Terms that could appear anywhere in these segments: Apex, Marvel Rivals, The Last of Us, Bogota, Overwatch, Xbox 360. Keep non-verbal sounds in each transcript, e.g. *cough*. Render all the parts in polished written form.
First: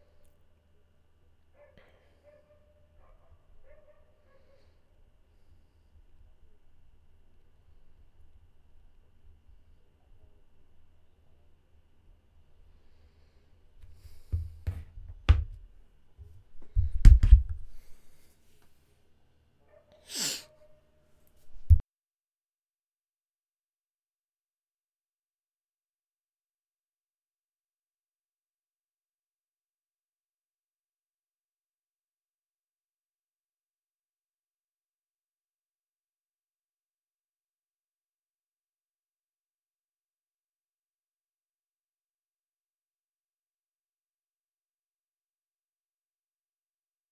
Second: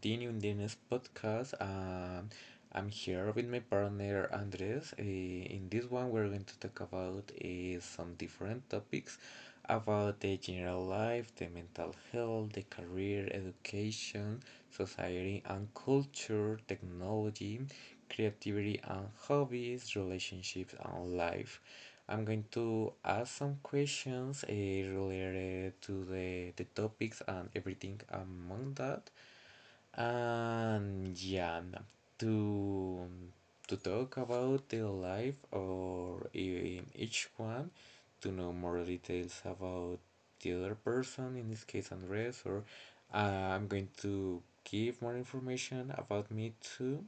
continue in the next podcast. I'm here with my partner Andres. In this one, we're going to talk about some different topics about the general life, the mental health, the career, education, society and culture, technology, creativity and hobbies, relationships and life. I'm going to ask some questions related to the topics and everything among that. And yeah, to to talk about the life or each one, to know more details about the other person, in this case Andres, or uh, I'm going to give more information about me too.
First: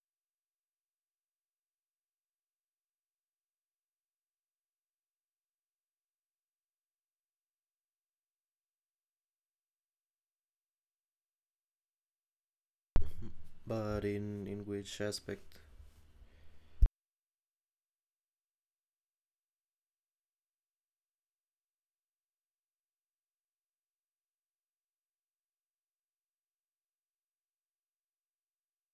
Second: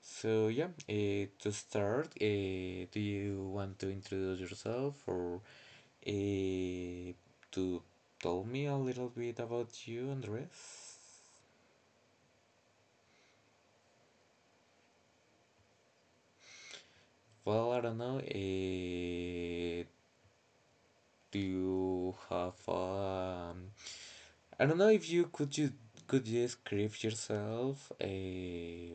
So yeah, to start, do you want to introduce yourself or uh, to tell me a little bit about you, Andres? But in which aspect? Well, I don't know. Do you have? I don't know if you could you could you describe yourself.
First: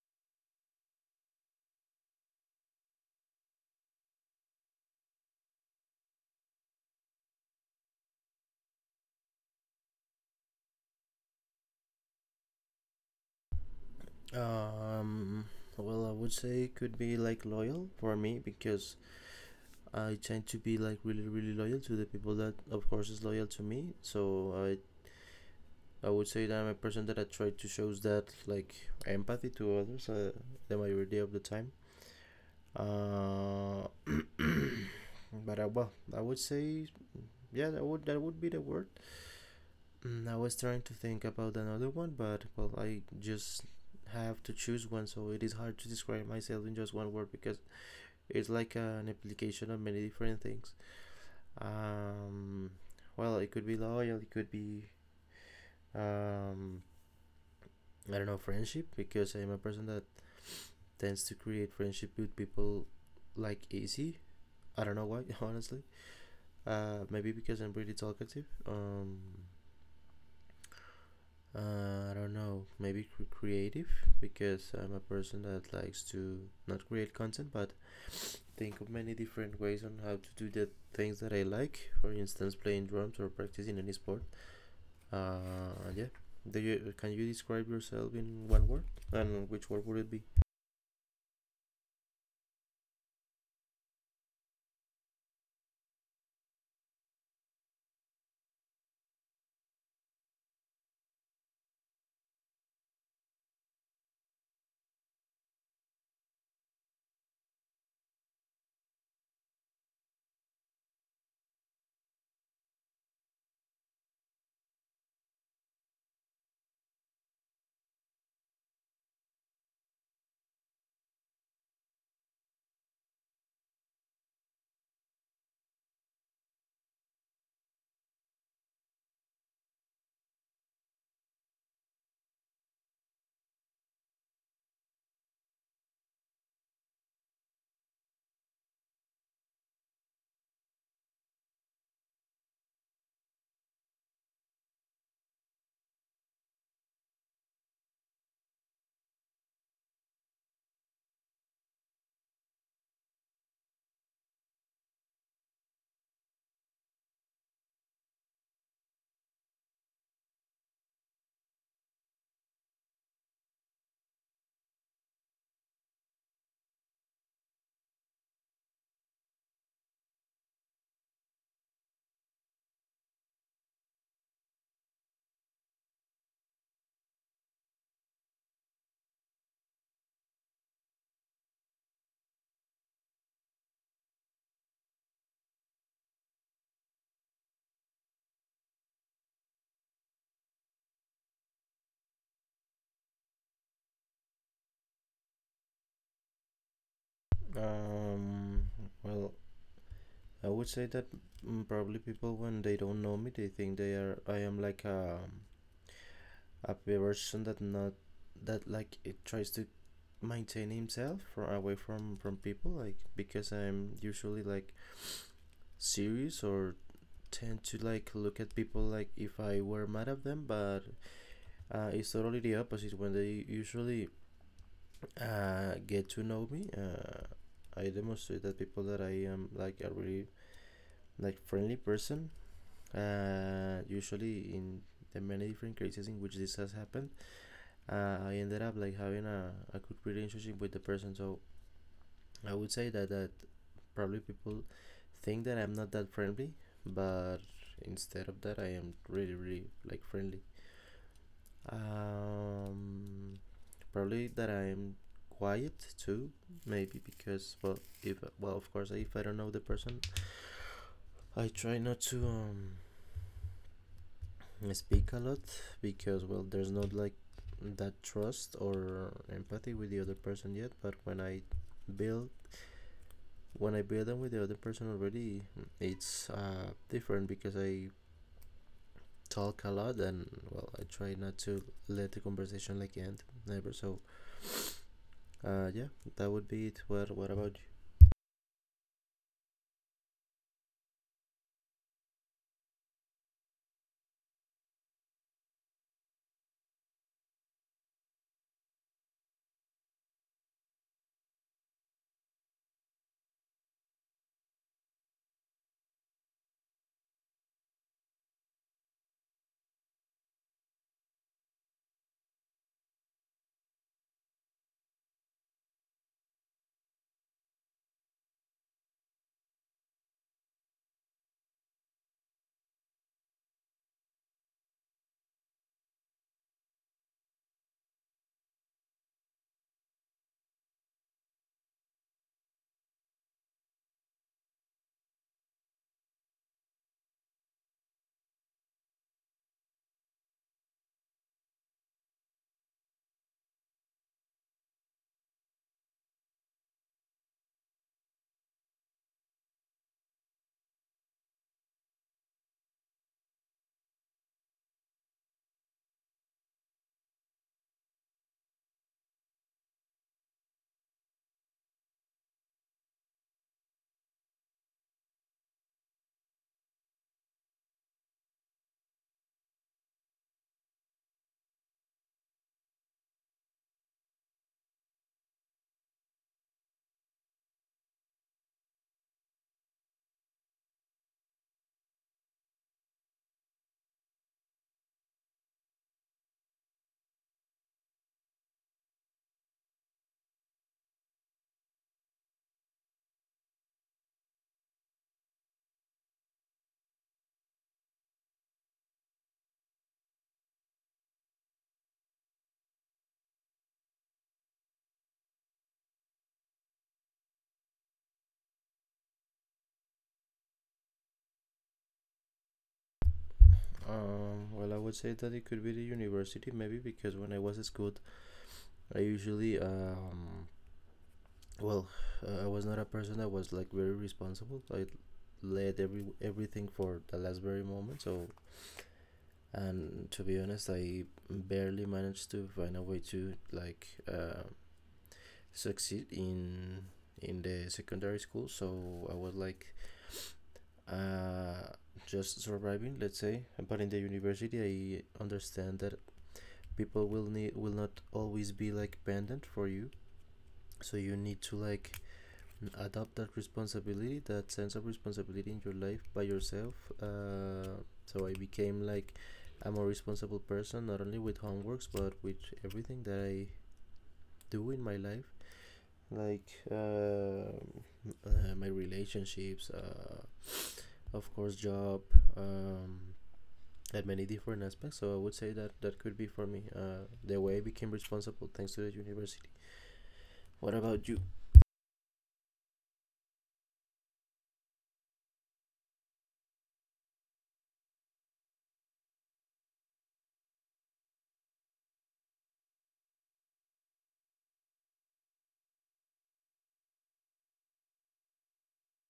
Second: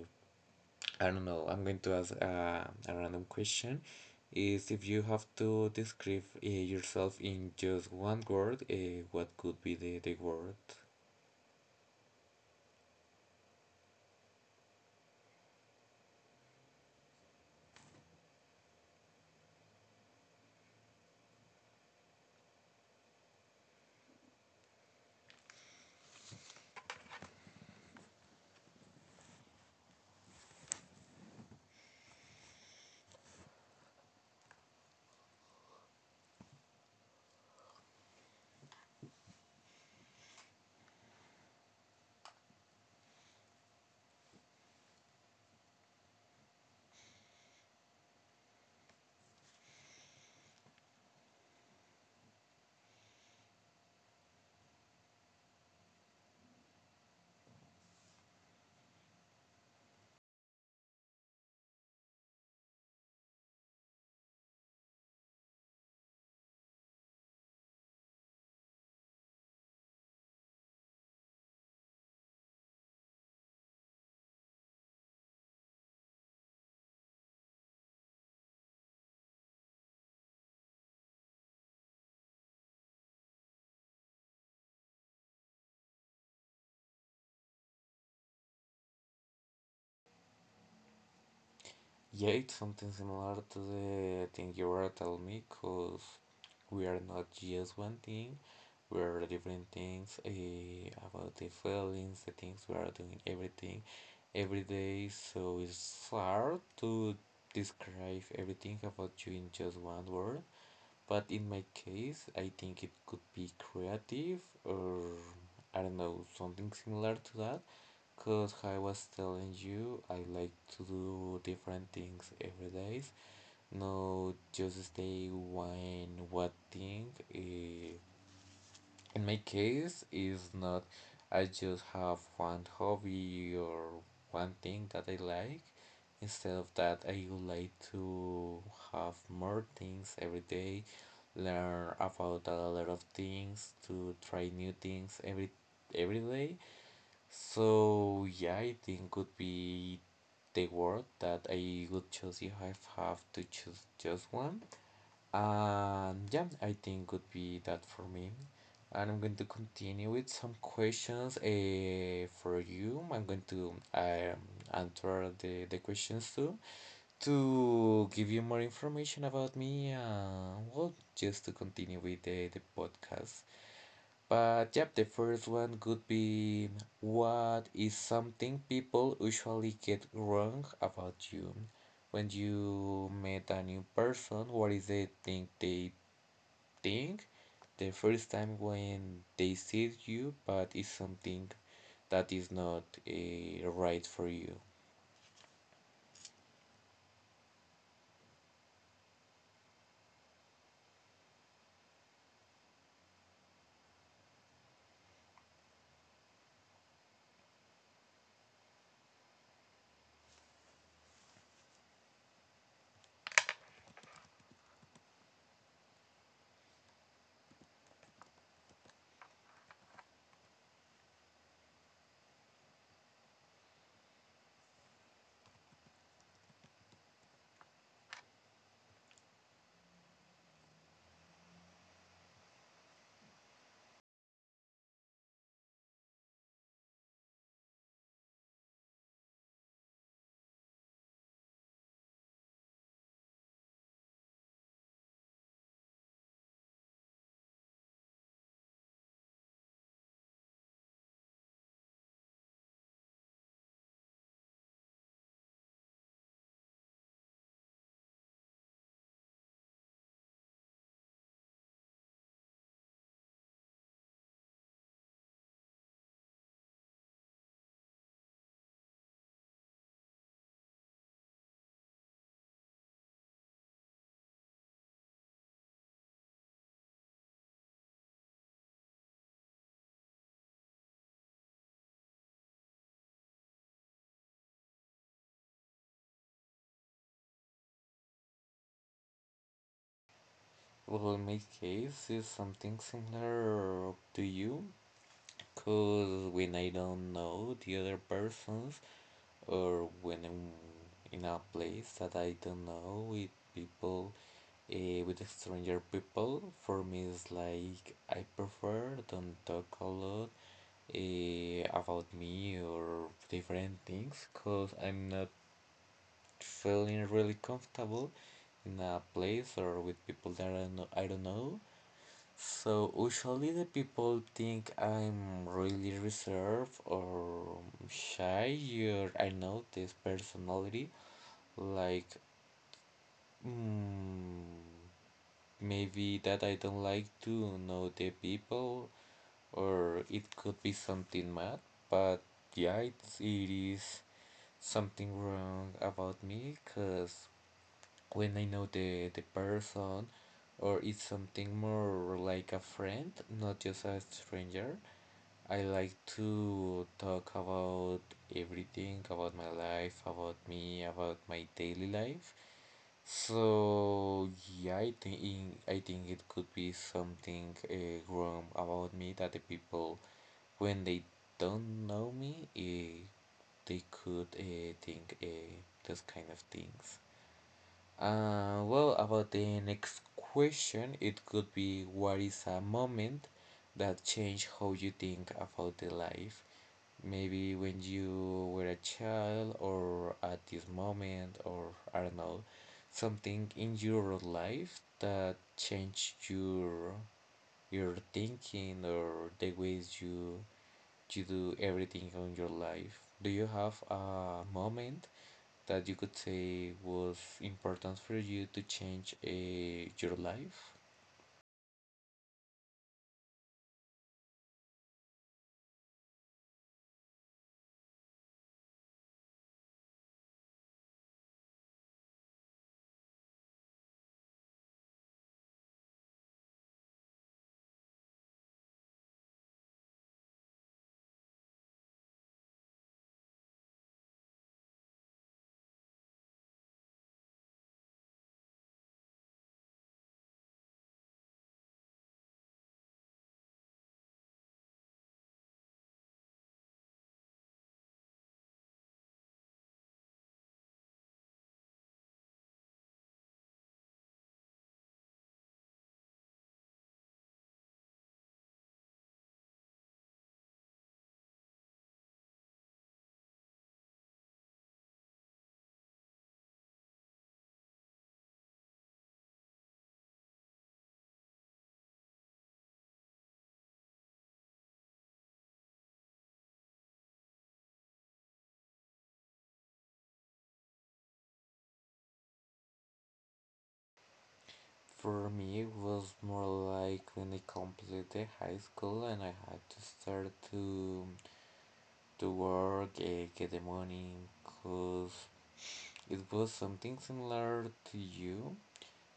I don't know. I'm going to ask a random question. Is If you have to describe yourself in just one word, what could be the word? Um, well, I would say could be like loyal for me because I tend to be like really loyal to the people that of course is loyal to me. So I would say that I'm a person that I try to shows that like empathy to others, the majority of the time. Uh, but well, I would say yeah, that would be the word. I was trying to think about another one, but well, I just have to choose one, so it is hard to describe myself in just one word because it's like an application of many different things. Um, well, it could be loyal, it could be, um, I don't know, friendship, because I'm a person that tends to create friendship with people like easy. I don't know why, *laughs* honestly. Maybe because I'm really talkative. I don't know, maybe creative, because I'm a person that likes to not create content but think of many different ways on how to do the things that I like. For instance, playing drums or practicing any sport. Yeah. Do you, can you describe yourself in one word? And which word would it be? Yeah, it's something similar to the thing you were telling me, because we are not just one thing, we are different things about the feelings, the things we are doing, everything, every day. So it's hard to describe everything about you in just one word. But in my case, I think it could be creative or, I don't know, something similar to that. Because I was telling you, I like to do different things every day, not just stay one thing. In my case, is not, I just have one hobby or one thing that I like. Instead of that, I would like to have more things every day, learn about a lot of things, to try new things every day. So yeah, I think could be the word that I would choose if I have to choose just one. Yeah, I think would be that for me. And I'm going to continue with some questions for you. I'm going to answer the questions too, to give you more information about me. Well, just to continue with the podcast. But yeah, the first one could be, what is something people usually get wrong about you? When you meet a new person, what is the thing thing the first time when they see you, but it's something that is not right for you. Um, well, I would say that, probably people when they don't know me, they think they are I am like a person that not that like it tries to maintain himself from away from people, like because I'm usually like serious or tend to like look at people like if I were mad at them. But it's totally the opposite when they usually get to know me. Uh, I demonstrate that people that I am like a really like friendly person. Uh, usually in the many different cases in which this has happened, I ended up like having a good relationship with the person. So I would say that probably people think that I'm not that friendly, but instead of that, I am really, really like friendly. Um, Probably that I'm quiet too, maybe because, well, if well, of course, if I don't know the person, I try not to, speak a lot, because well, there's not like that trust or empathy with the other person yet. But when I build, when I bathe with the other person already, it's different because I talk a lot and, well, I try not to let the conversation like end never. So yeah, that would be it. Well, what about Well, my case is something similar to you, because when I don't know the other persons, or when I'm in a place that I don't know with people, with stranger people, for me it's like I prefer don't talk a lot about me or different things, because I'm not feeling really comfortable in a place or with people that I don't know, I don't know. So usually the people think I'm really reserved or shy, or I know this personality like, mm, maybe that I don't like to know the people, or it could be something mad. But yeah, it is something wrong about me, because when I know the person, or it's something more like a friend, not just a stranger, I like to talk about everything about my life, about me, about my daily life. So yeah, I think it could be something wrong about me, that the people when they don't know me, they could think those kind of things. Well, about the next question, it could be, what is a moment that changed how you think about the life? Maybe when you were a child, or at this moment, or I don't know, something in your life that changed your thinking, or the ways you do everything on your life. Do you have a moment that you could say was important for you to change your life? you? Well, I would say that it could be the university maybe because when I was at school, I usually, well, I was not a person that was like very responsible. I led everything for the last very moment. So, and to be honest, I barely managed to find a way to like, uh, succeed in the secondary school, so I was like, uh, just surviving, let's say. But in the university, I understand that people will not always be like pendant for you, so you need to like adopt that responsibility, that sense of responsibility in your life by yourself. Uh, so I became like a more responsible person, not only with homeworks, but with everything that I do in my life, like, my relationships, of course job, um, at many different aspects. So I would say that that could be for me, the way I became responsible thanks to the university. What about you? For me, it was more like when I completed high school and I had to start to work, get the money, cause it was something similar to you.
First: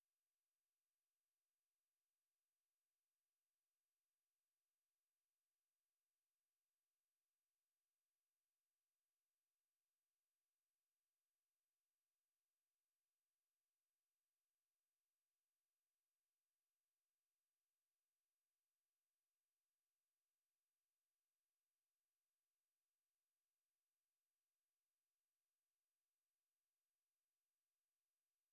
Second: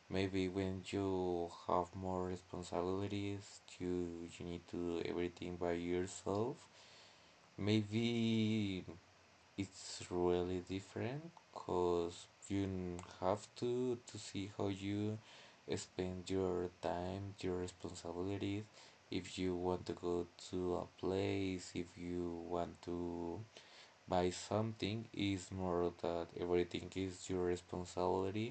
Maybe when you have more responsibilities, you need to do everything by yourself. Maybe it's really different because you have to see how you spend your time, your responsibilities, if you want to go to a place, if you want to buy something, is more that everything is your responsibility.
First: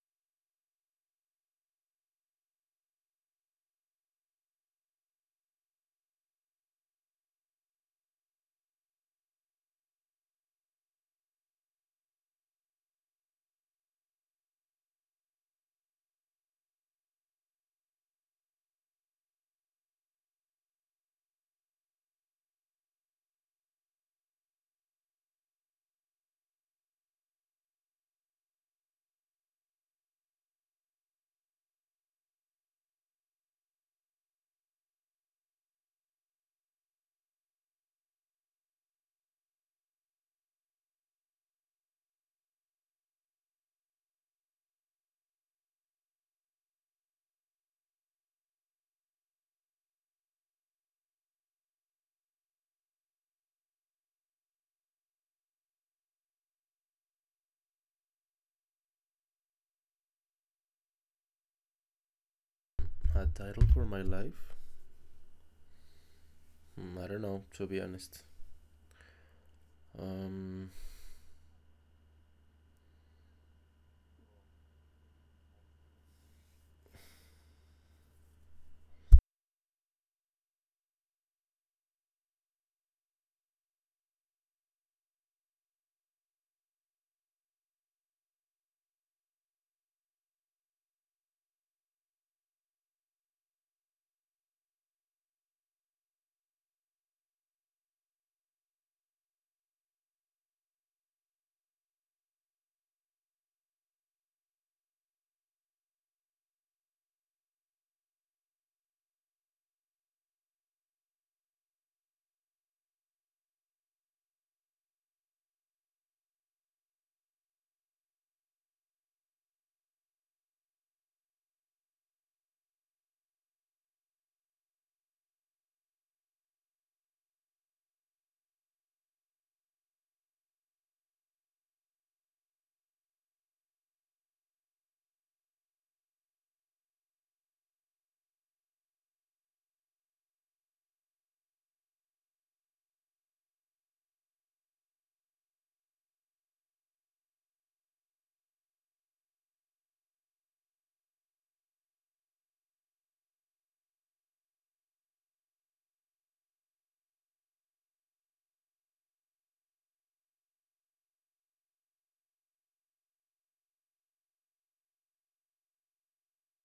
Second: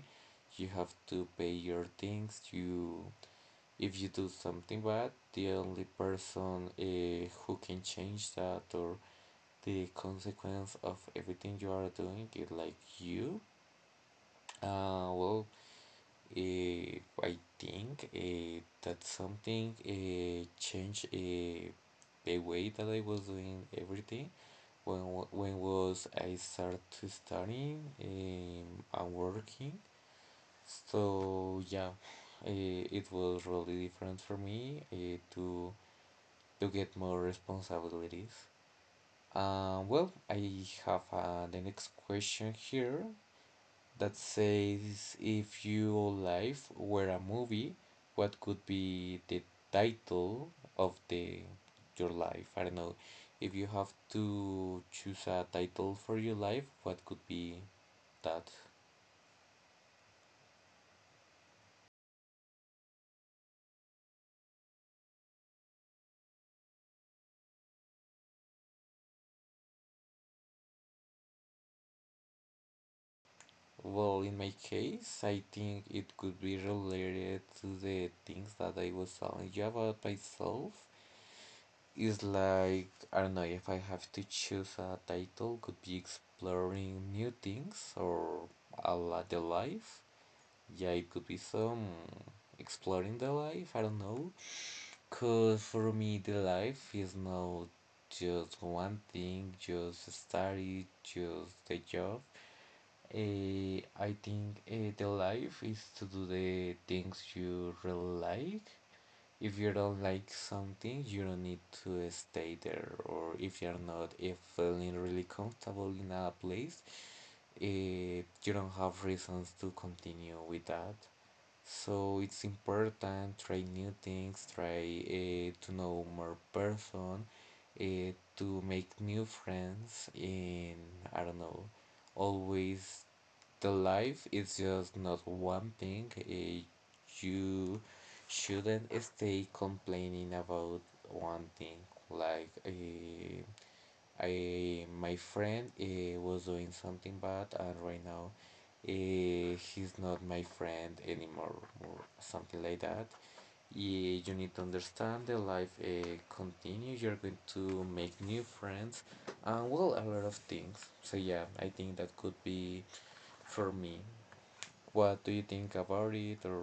You have to pay your things. If you do something bad, the only person who can change that, or the consequence of everything you are doing is like you. Well, I think that something changed the way that I was doing everything when when was I started studying and working. So yeah, it was really different for me, to get more responsibilities. Well, I have the next question here, that says, if your life were a movie, what could be the title of the your life? I don't know. If you have to choose a title for your life, what could be that? A title for my life. I don't know, to be honest. Um, Well, in my case, I think it could be related to the things that I was telling you about myself. Is like, I don't know, if I have to choose a title, could be exploring new things, or a la the life. Yeah, it could be some exploring the life, I don't know. Cause for me the life is not just one thing, just study, just the job. I think, the life is to do the things you really like. If you don't like something, you don't need to stay there. Or if you're not, if feeling really comfortable in a place, you don't have reasons to continue with that. So it's important, try new things, try to know more person, to make new friends. In, I don't know, always the life is just not one thing. You shouldn't stay complaining about one thing, like, I my friend was doing something bad, and right now he's not my friend anymore, or something like that. Yeah, you need to understand the life, continue, you're going to make new friends, and well, a lot of things. So yeah, I think that could be for me. What do you think about it, or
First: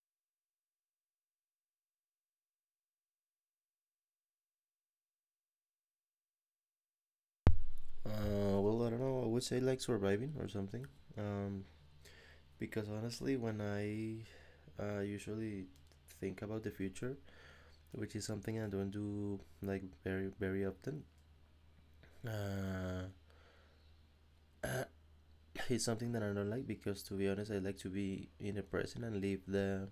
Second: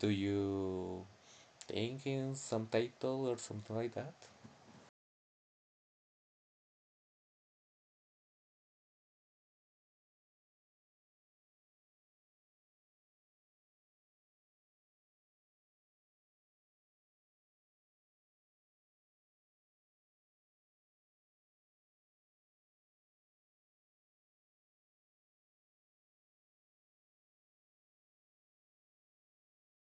do you thinking some title or something like that? Well, I don't know. I would say like surviving or something. Um, because honestly, when I, usually think about the future, which is something I don't do like very often, uh, *coughs* *clears throat* it's something that I don't like, because to be honest, I like to be in the present and live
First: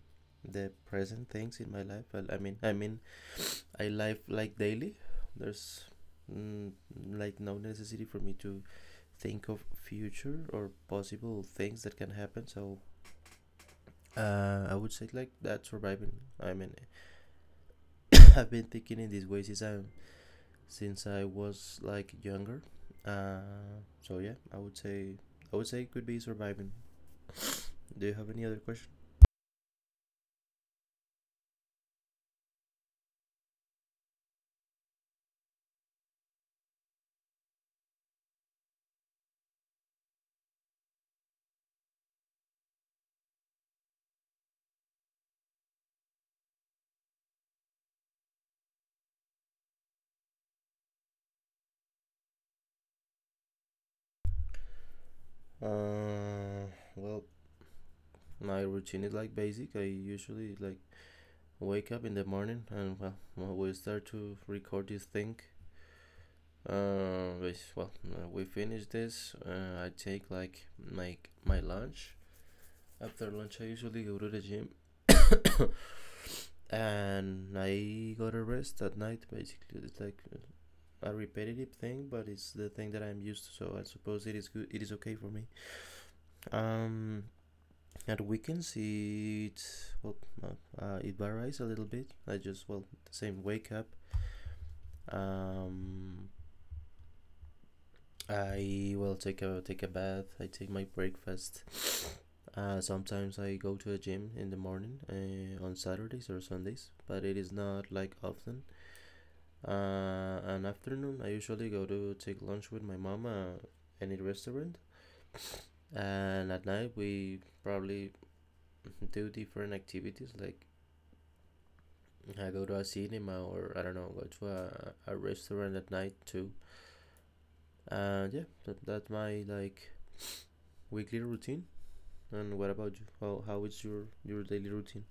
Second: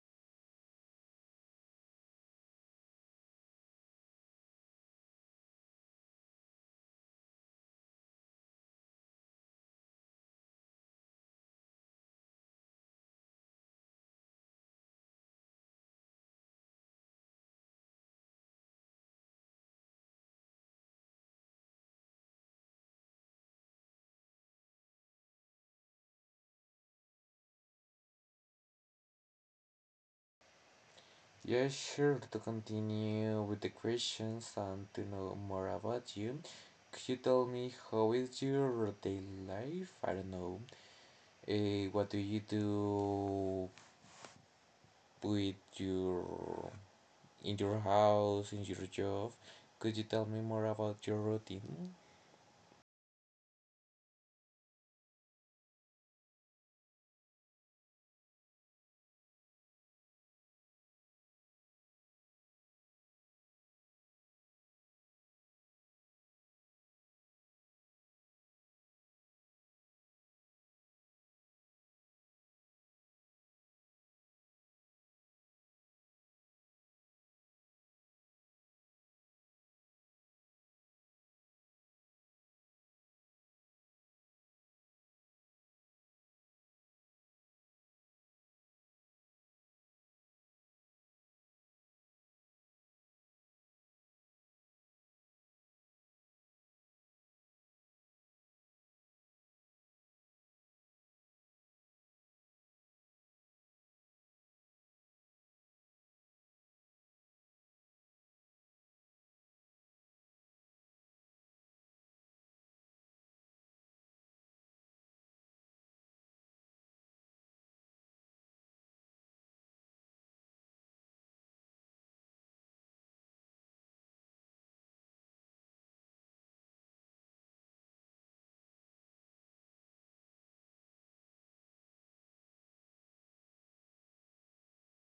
the present things in my life. Well, I mean, I live like daily. There's, mm, like no necessity for me to think of future or possible things that can happen. So I would say like that, surviving. I mean, *laughs* I've been thinking in this way since I, since I was like younger. So yeah, I would say, it could be surviving. Do you have any other question? Yeah, sure. To continue with the questions and to know more about you, could you tell me how is your daily life? I don't know. What do you do with your in your house, in your job? Could you tell me more about your routine? Uh, well, my routine is like basic. I usually like wake up in the morning and, well, we start to record this thing. Uh, well, we finish this. I take like my lunch. After lunch, I usually go to the gym, *coughs* and I go to rest at night. Basically, it's like a repetitive thing, but it's the thing that I'm used to. So I suppose it is good. It is okay for me. Um, at weekends, it, well, uh, it varies a little bit. I just, well, the same, wake up. Um, I will take a bath. I take my breakfast. Sometimes I go to a gym in the morning, on Saturdays or Sundays, but it is not like often. An afternoon, I usually go to take lunch with my mama, any restaurant, and at night we probably *laughs* do different activities, like I go to a cinema or I don't know, go to a restaurant at night too. And yeah, that's my like weekly routine. And what about you? How is your daily routine?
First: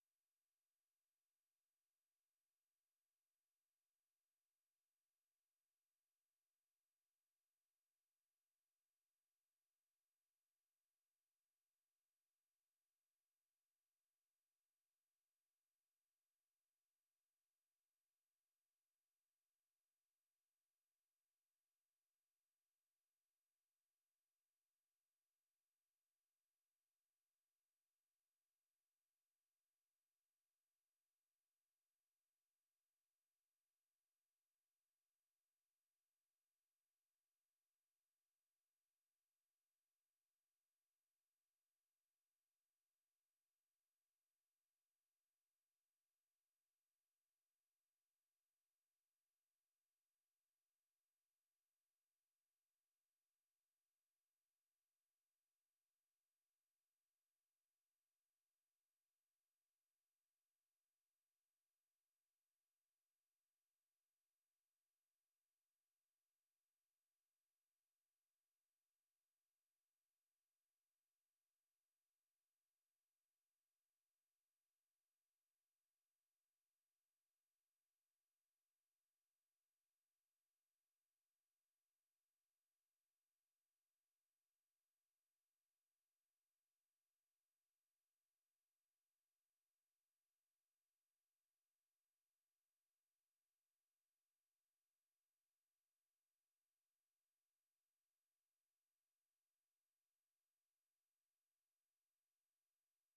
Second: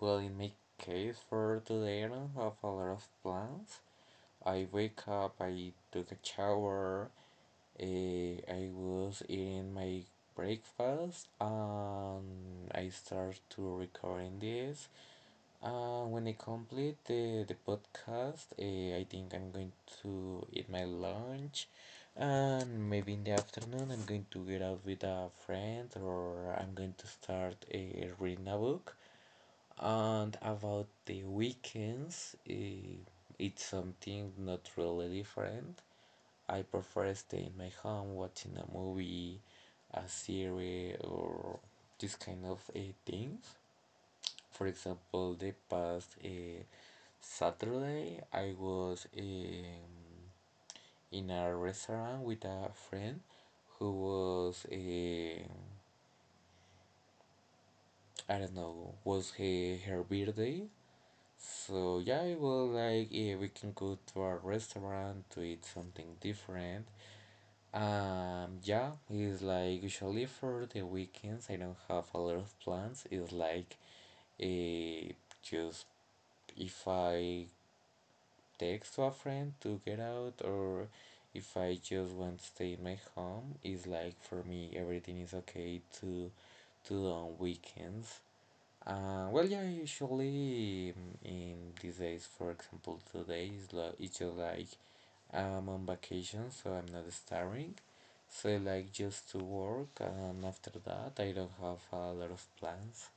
Well, in my case, for today, I don't have a lot of plans. I wake up, I took a shower, I was eating my breakfast, and I start to recording this. And when I complete the podcast, I think I'm going to eat my lunch. And maybe in the afternoon, I'm going to get out with a friend, or I'm going to start reading a book. And about the weekends, it's something not really different. I prefer stay in my home watching a movie, a series, or this kind of things. For example, the past Saturday, I was in a restaurant with a friend who was, I don't know, was her birthday. So yeah, I was like, yeah, we can go to a restaurant to eat something different. Yeah, it's like, usually for the weekends I don't have a lot of plans. It's like, eh, just if I text to a friend to get out, or if I just want to stay in my home, it's like for me everything is okay to do on weekends. Well, yeah, usually, in these days, for example, today is like, it's just like I'm on vacation, so I'm not starring. So I like just to work, and after that, I don't have a lot of plans.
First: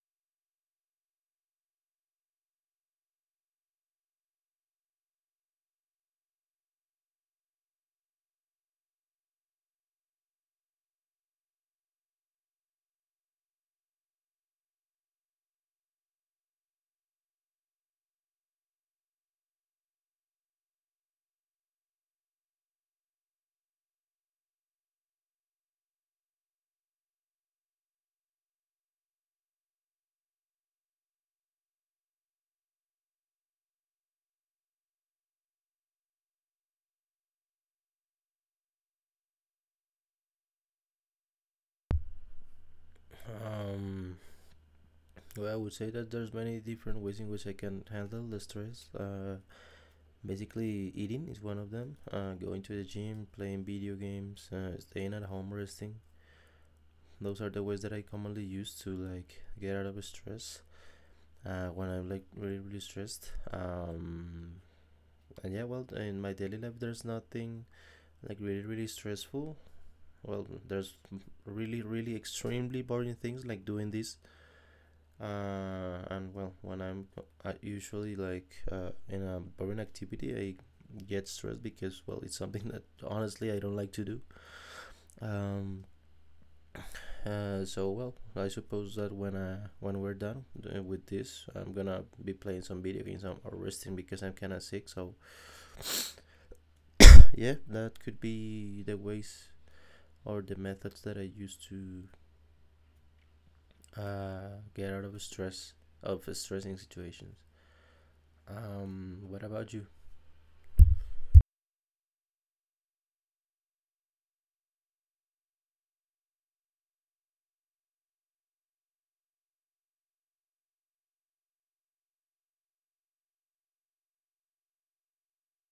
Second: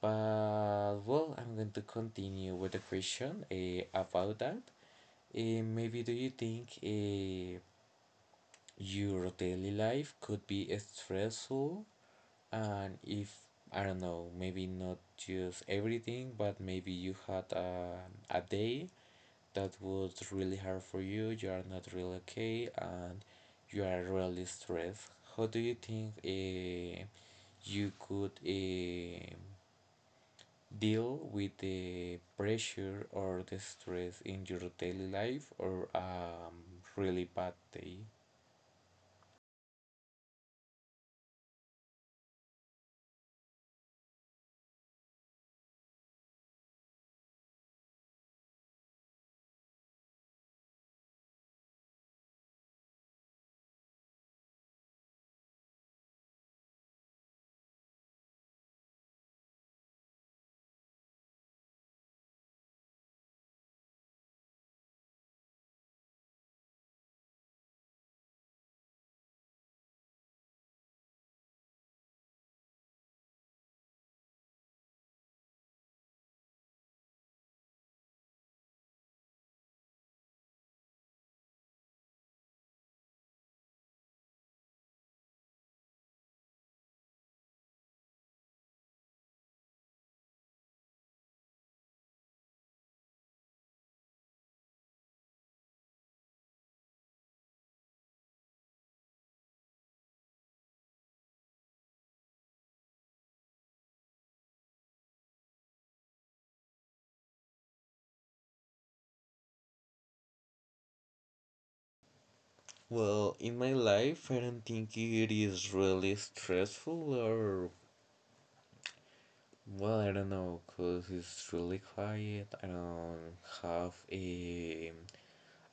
But well, I'm going to continue with the question about that. Maybe, do you think, your daily life could be stressful? And if, I don't know, maybe not just everything, but maybe you had a day that was really hard for you, you are not really okay, and you are really stressed. How do you think you could deal with the pressure or the stress in your daily life, or really bad day? Um, well, I would say that there's many different ways in which I can handle the stress. Basically, eating is one of them. Going to the gym, playing video games, staying at home, resting. Those are the ways that I commonly use to like get out of stress, uh, when I'm like really stressed. And yeah, well, in my daily life, there's nothing like really stressful. Well, there's really really extremely boring things like doing this, and well when I'm I usually like, in a boring activity I get stressed because well it's something *laughs* that honestly I don't like to do. um so well I suppose that when, we're done, with this, I'm gonna be playing some video games or resting because I'm kind of sick. So *coughs* yeah, that could be the ways or the methods that I use to uh, get out of stress, of stressing situations. Um, what about you? Well, in my life, I don't think it is really stressful or, well, I don't know, because it's really quiet. I don't have a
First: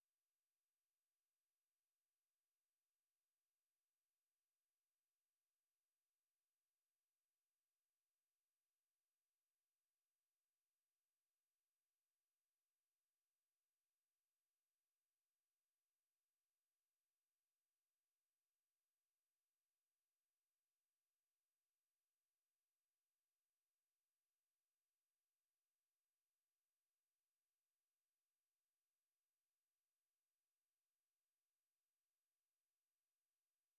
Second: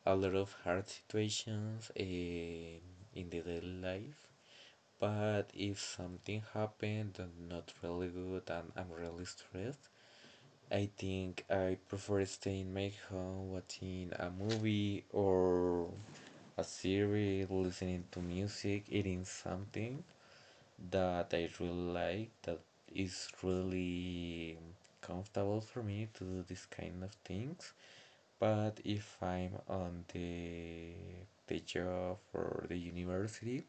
a lot of hard situations in the daily life. But if something happened that not really good and I'm really stressed, I think I prefer staying in my home watching a movie or a series, listening to music, eating something that I really like that is really comfortable for me to do this kind of things. But if I'm on the job or the university,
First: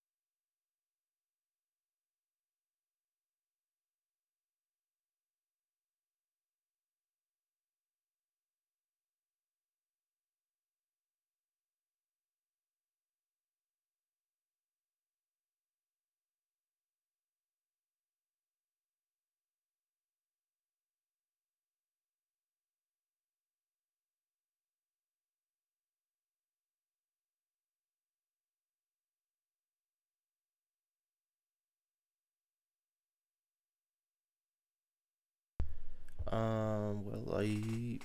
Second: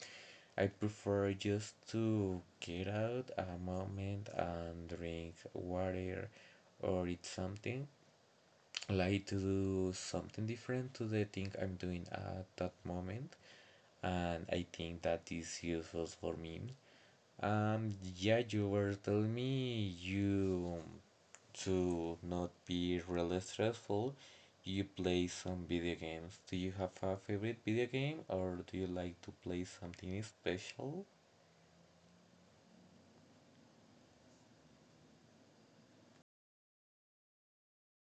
I prefer just to get out a moment and drink water or eat something. Like to do something different to the thing I'm doing at that moment, and I think that is useful for me. Yeah, you were telling me you to not be really stressful. You play some video games. Do you have a favorite video game or do you like to play something special? Well, I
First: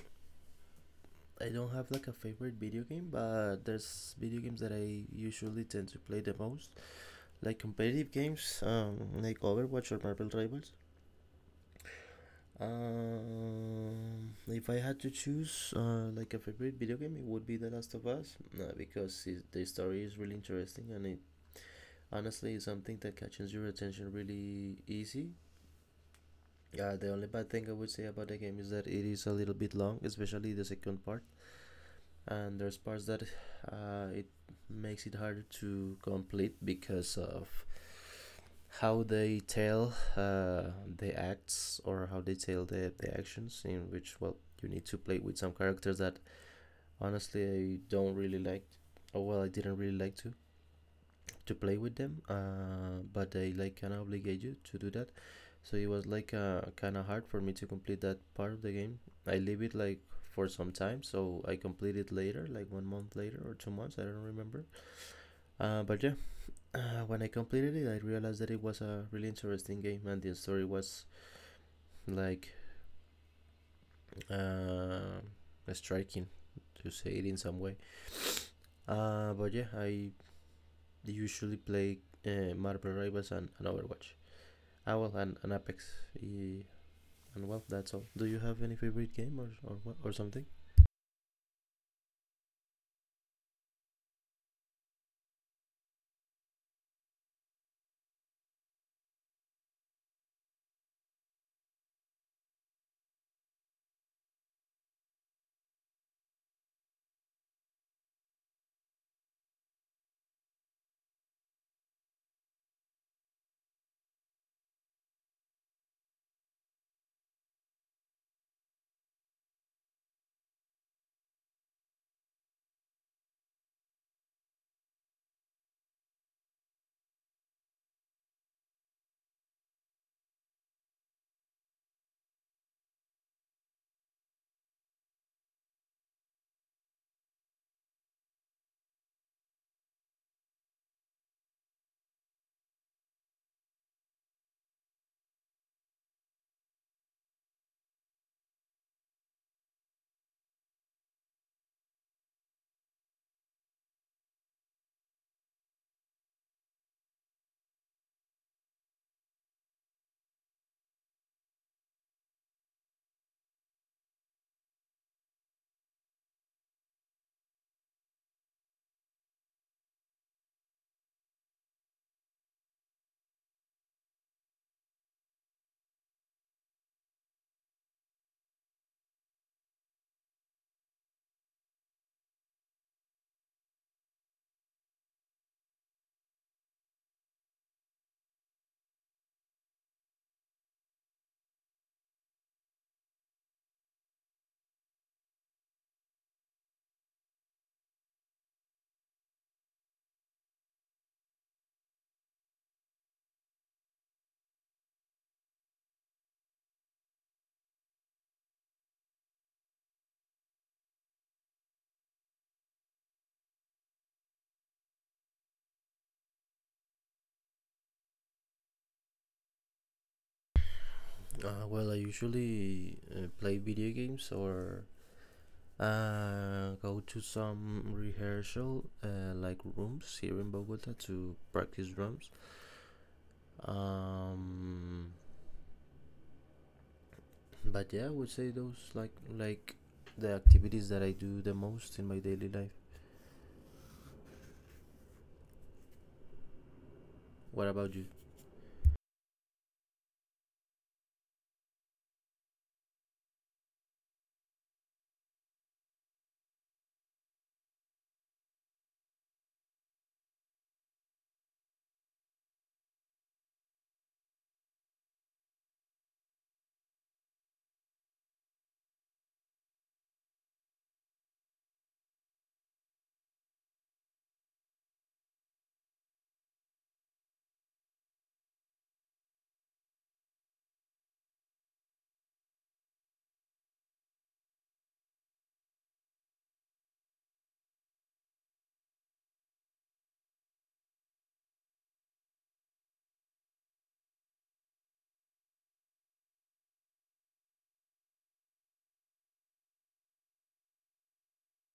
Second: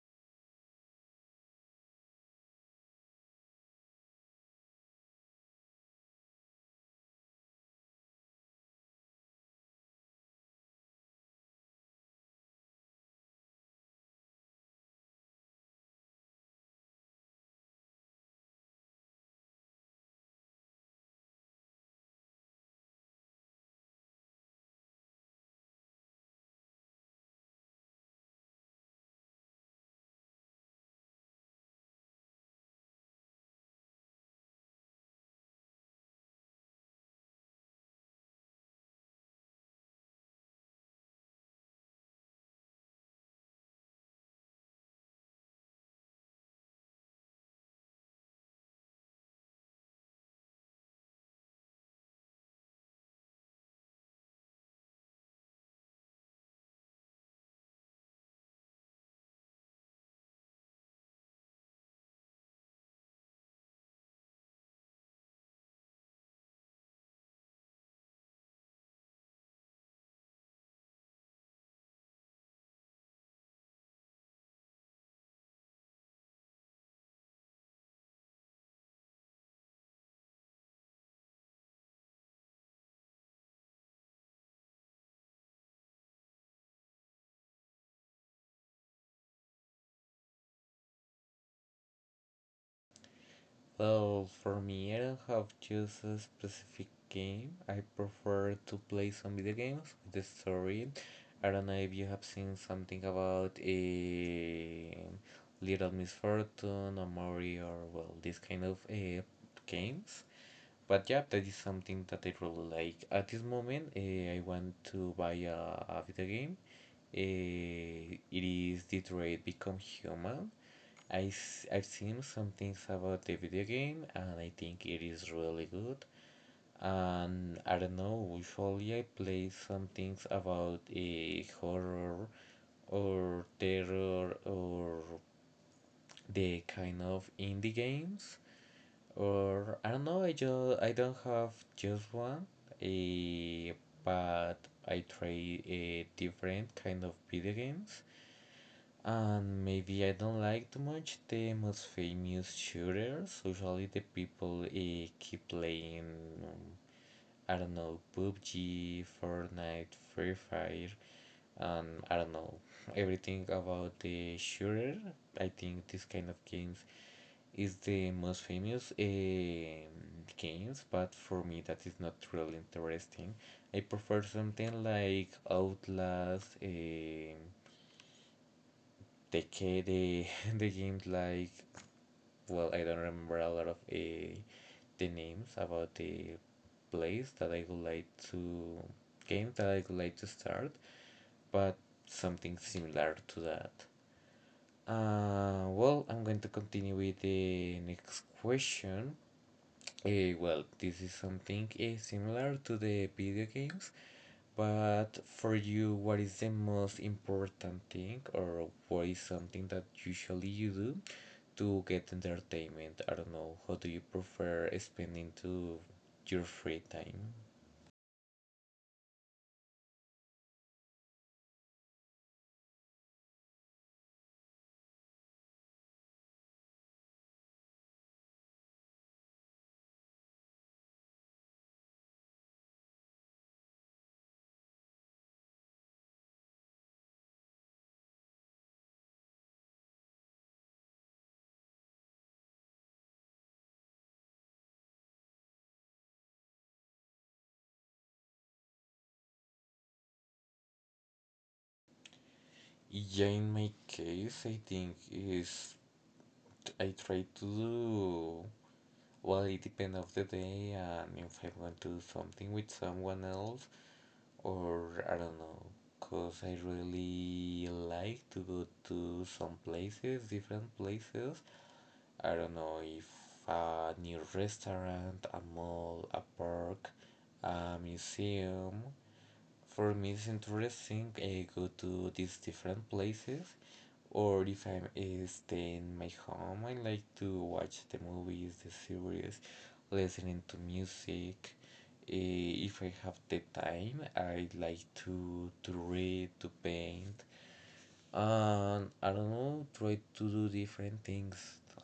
don't have like a favorite video game, but there's video games that I usually tend to play the most, like competitive games, like Overwatch or Marvel Rivals. If I had to choose, like a favorite video game, it would be The Last of Us, because it, the story is really interesting and it honestly is something that catches your attention really easy. Yeah, the only bad thing I would say about the game is that it is a little bit long, especially the second part, and there's parts that it makes it harder to complete because of how they tell, the acts or how they tell the actions in which, well, you need to play with some characters that honestly I don't really like, or well I didn't really like to play with them, but they like kind of obligate you to do that. So it was like kind of hard for me to complete that part of the game. I leave it like for some time, so I completed later, like 1 month later or 2 months, I don't remember. But yeah, when I completed it, I realized that it was a really interesting game and the story was like, uh, striking, to say it in some way. Uh, but yeah, I usually play, Marvel Rivals and, Overwatch. Ah, well, and Apex. Y- And well, that's all. Do you have any favorite game, or something? Well, for me, I don't have just a specific game. I prefer to play some video games with the story. I don't know if you have seen something about a Little Miss Fortune or Mario or well, this kind of games. But yeah, that is something that I really like. At this moment, I want to buy a video game. It is Detroit Become Human. I've seen some things about the video game and I think it is really good. And I don't know, usually I play some things about a horror or terror or the kind of indie games. Or I don't know, I don't have just one. eh, but I try a different kind of video games. And maybe I don't like too much the most famous shooters. Usually the people keep playing, um, I don't know, PUBG, Fortnite, Free Fire, and I don't know, everything about the shooter. I think this kind of games is the most famous games, but for me that is not really interesting. I prefer something like Outlast, the *laughs* the games like, well, I don't remember a lot of the names about the place that I would like to game that I would like to start, but something similar to that. Well, I'm going to continue with the next question. Well, this is something similar to the video games, but for you, what is the most important thing, or what is something that usually you do to get entertainment? I don't know. How do you prefer spending to your free time? Well, I usually, play video games or, go to some rehearsal, like rooms here in Bogota to practice drums. Um, but yeah, I would say those like the activities that I do the most in my daily life. What about you? Yeah, in my case, I think is I try to do, well, it depends of the day, and if I want to do something with someone else, or I don't know, because I really like to go to some places, different places. I don't know if a new restaurant, a mall, a park, a museum, for me, it's interesting go to these different places, or if I'm staying in my home, I like to watch the movies, the series, listening to music. If I have the time, I like to read, to paint, I don't know, try to do different things.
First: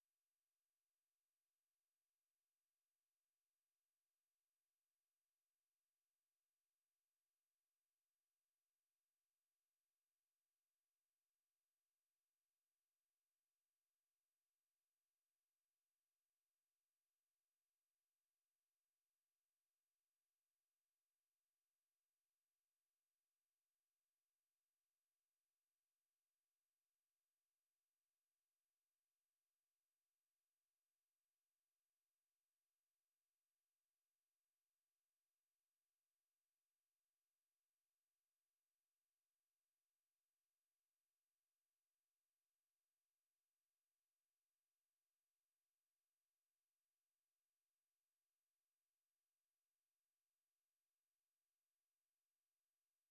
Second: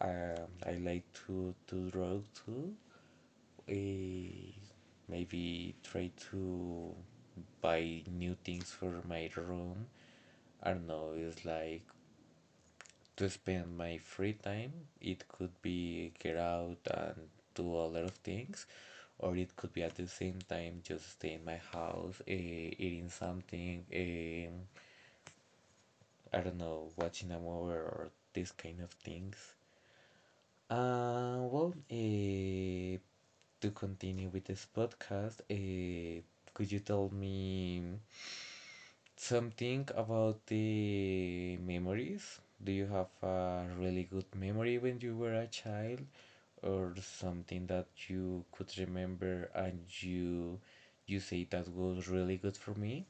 I like to draw too, eh, maybe try to buy new things for my room. I don't know, it's like to spend my free time. It could be get out and do a lot of things, or it could be at the same time just stay in my house, eating something, I don't know, watching a movie or these kind of things. Uh, well, uh, to continue with this podcast, could you tell me something about the memories? Do you have a really good memory when you were a child, or something that you could remember and you say that was really good for me?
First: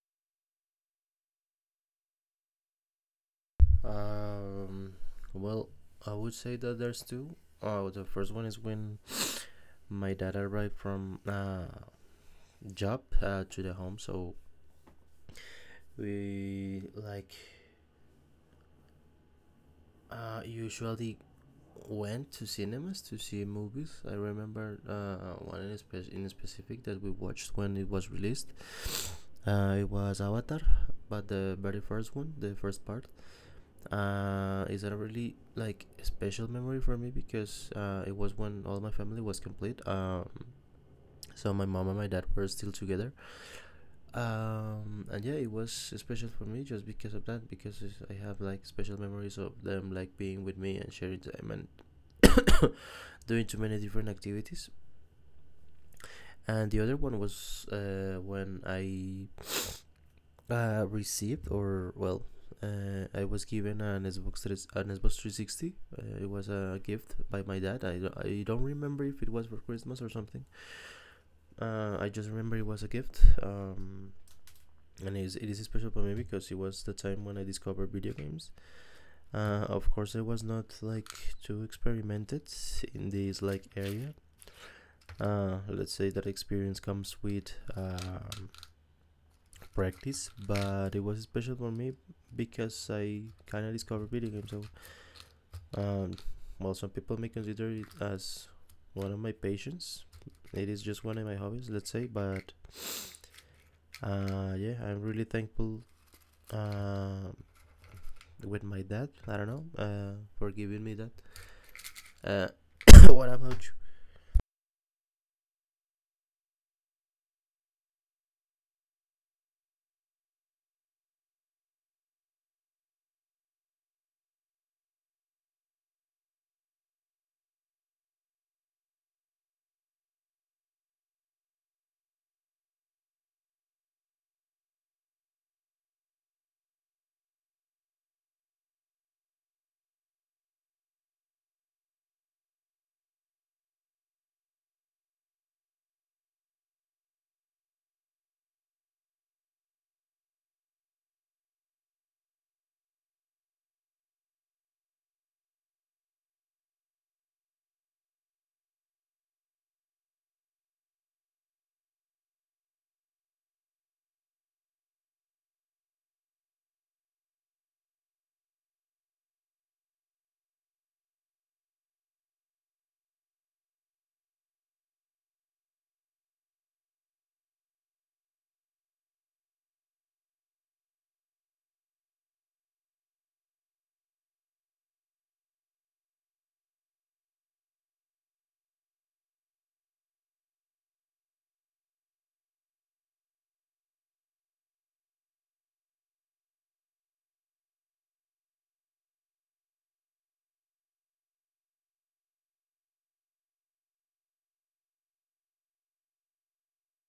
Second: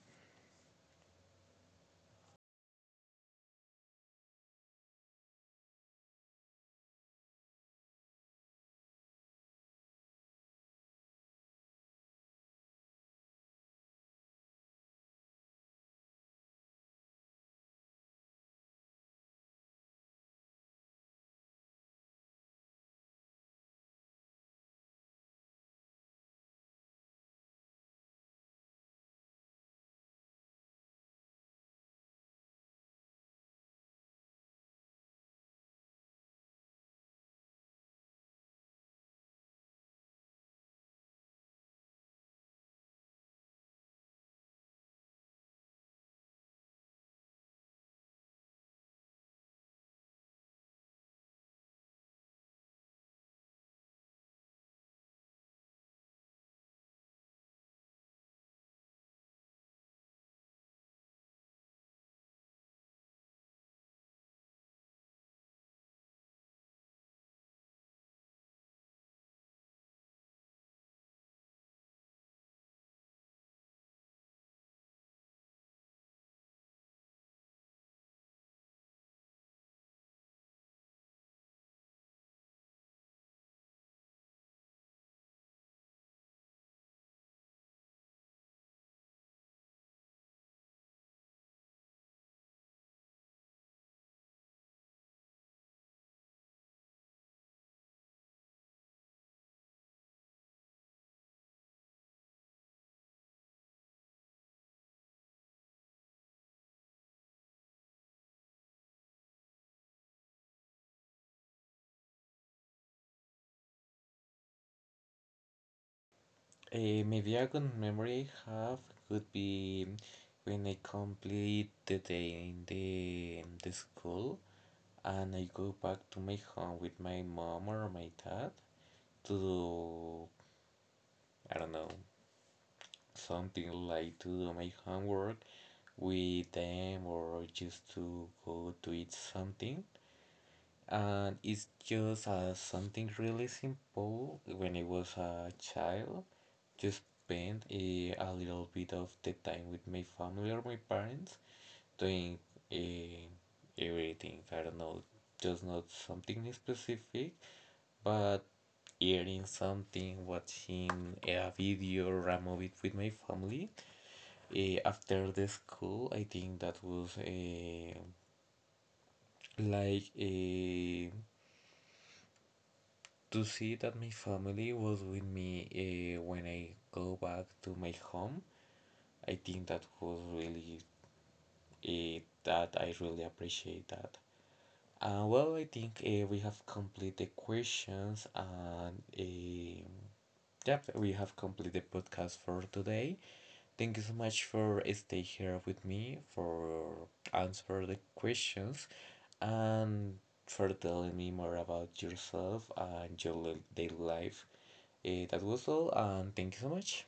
Um, well, I would say that there's two. The first one is when my dad arrived from, job, to the home, so we like, usually went to cinemas to see movies. I remember, one in, in specific, that we watched when it was released. Uh, it was Avatar, but the very first one, the first part. Uh, is a really like special memory for me because, it was when all my family was complete, so my mom and my dad were still together, um, and yeah, it was special for me just because of that, because I have like special memories of them like being with me and sharing time and *coughs* doing too many different activities. And the other one was, uh, when I, received, or well, I was given an Xbox 3, an Xbox 360. It was a gift by my dad. I don't remember if it was for Christmas or something. I just remember it was a gift. And it is special for me because it was the time when I discovered video games. Of course, I was not like too experimented in this like area. Let's say that experience comes with, practice, but it was special for me because I kind of discovered video games. So, um, well, some people may consider it as one of my passions. It is just one of my hobbies, let's say. But yeah, I'm really thankful, uh, with my dad, I don't know, for giving me that. Uh, *coughs* what about you? Maybe a good memory I have could be when I complete the day in the school, and I go back to my home with my mom or my dad to do, I don't know, something like to do my homework with them or just to go to eat something. And it's just something really simple when I was a child, just spend a little bit of the time with my family or my parents doing eh, everything. I don't know, just not something specific, but eating something, watching a video or a movie with my family after the school, I think that was like eh, to see that my family was with me when I go back to my home. I think that was really that I really appreciate that. Well, I think we have completed the questions, and yep, we have completed the podcast for today. Thank you so much for stay here with me for answer the questions and for telling me more about yourself and your daily life. That was all, and thank you so much.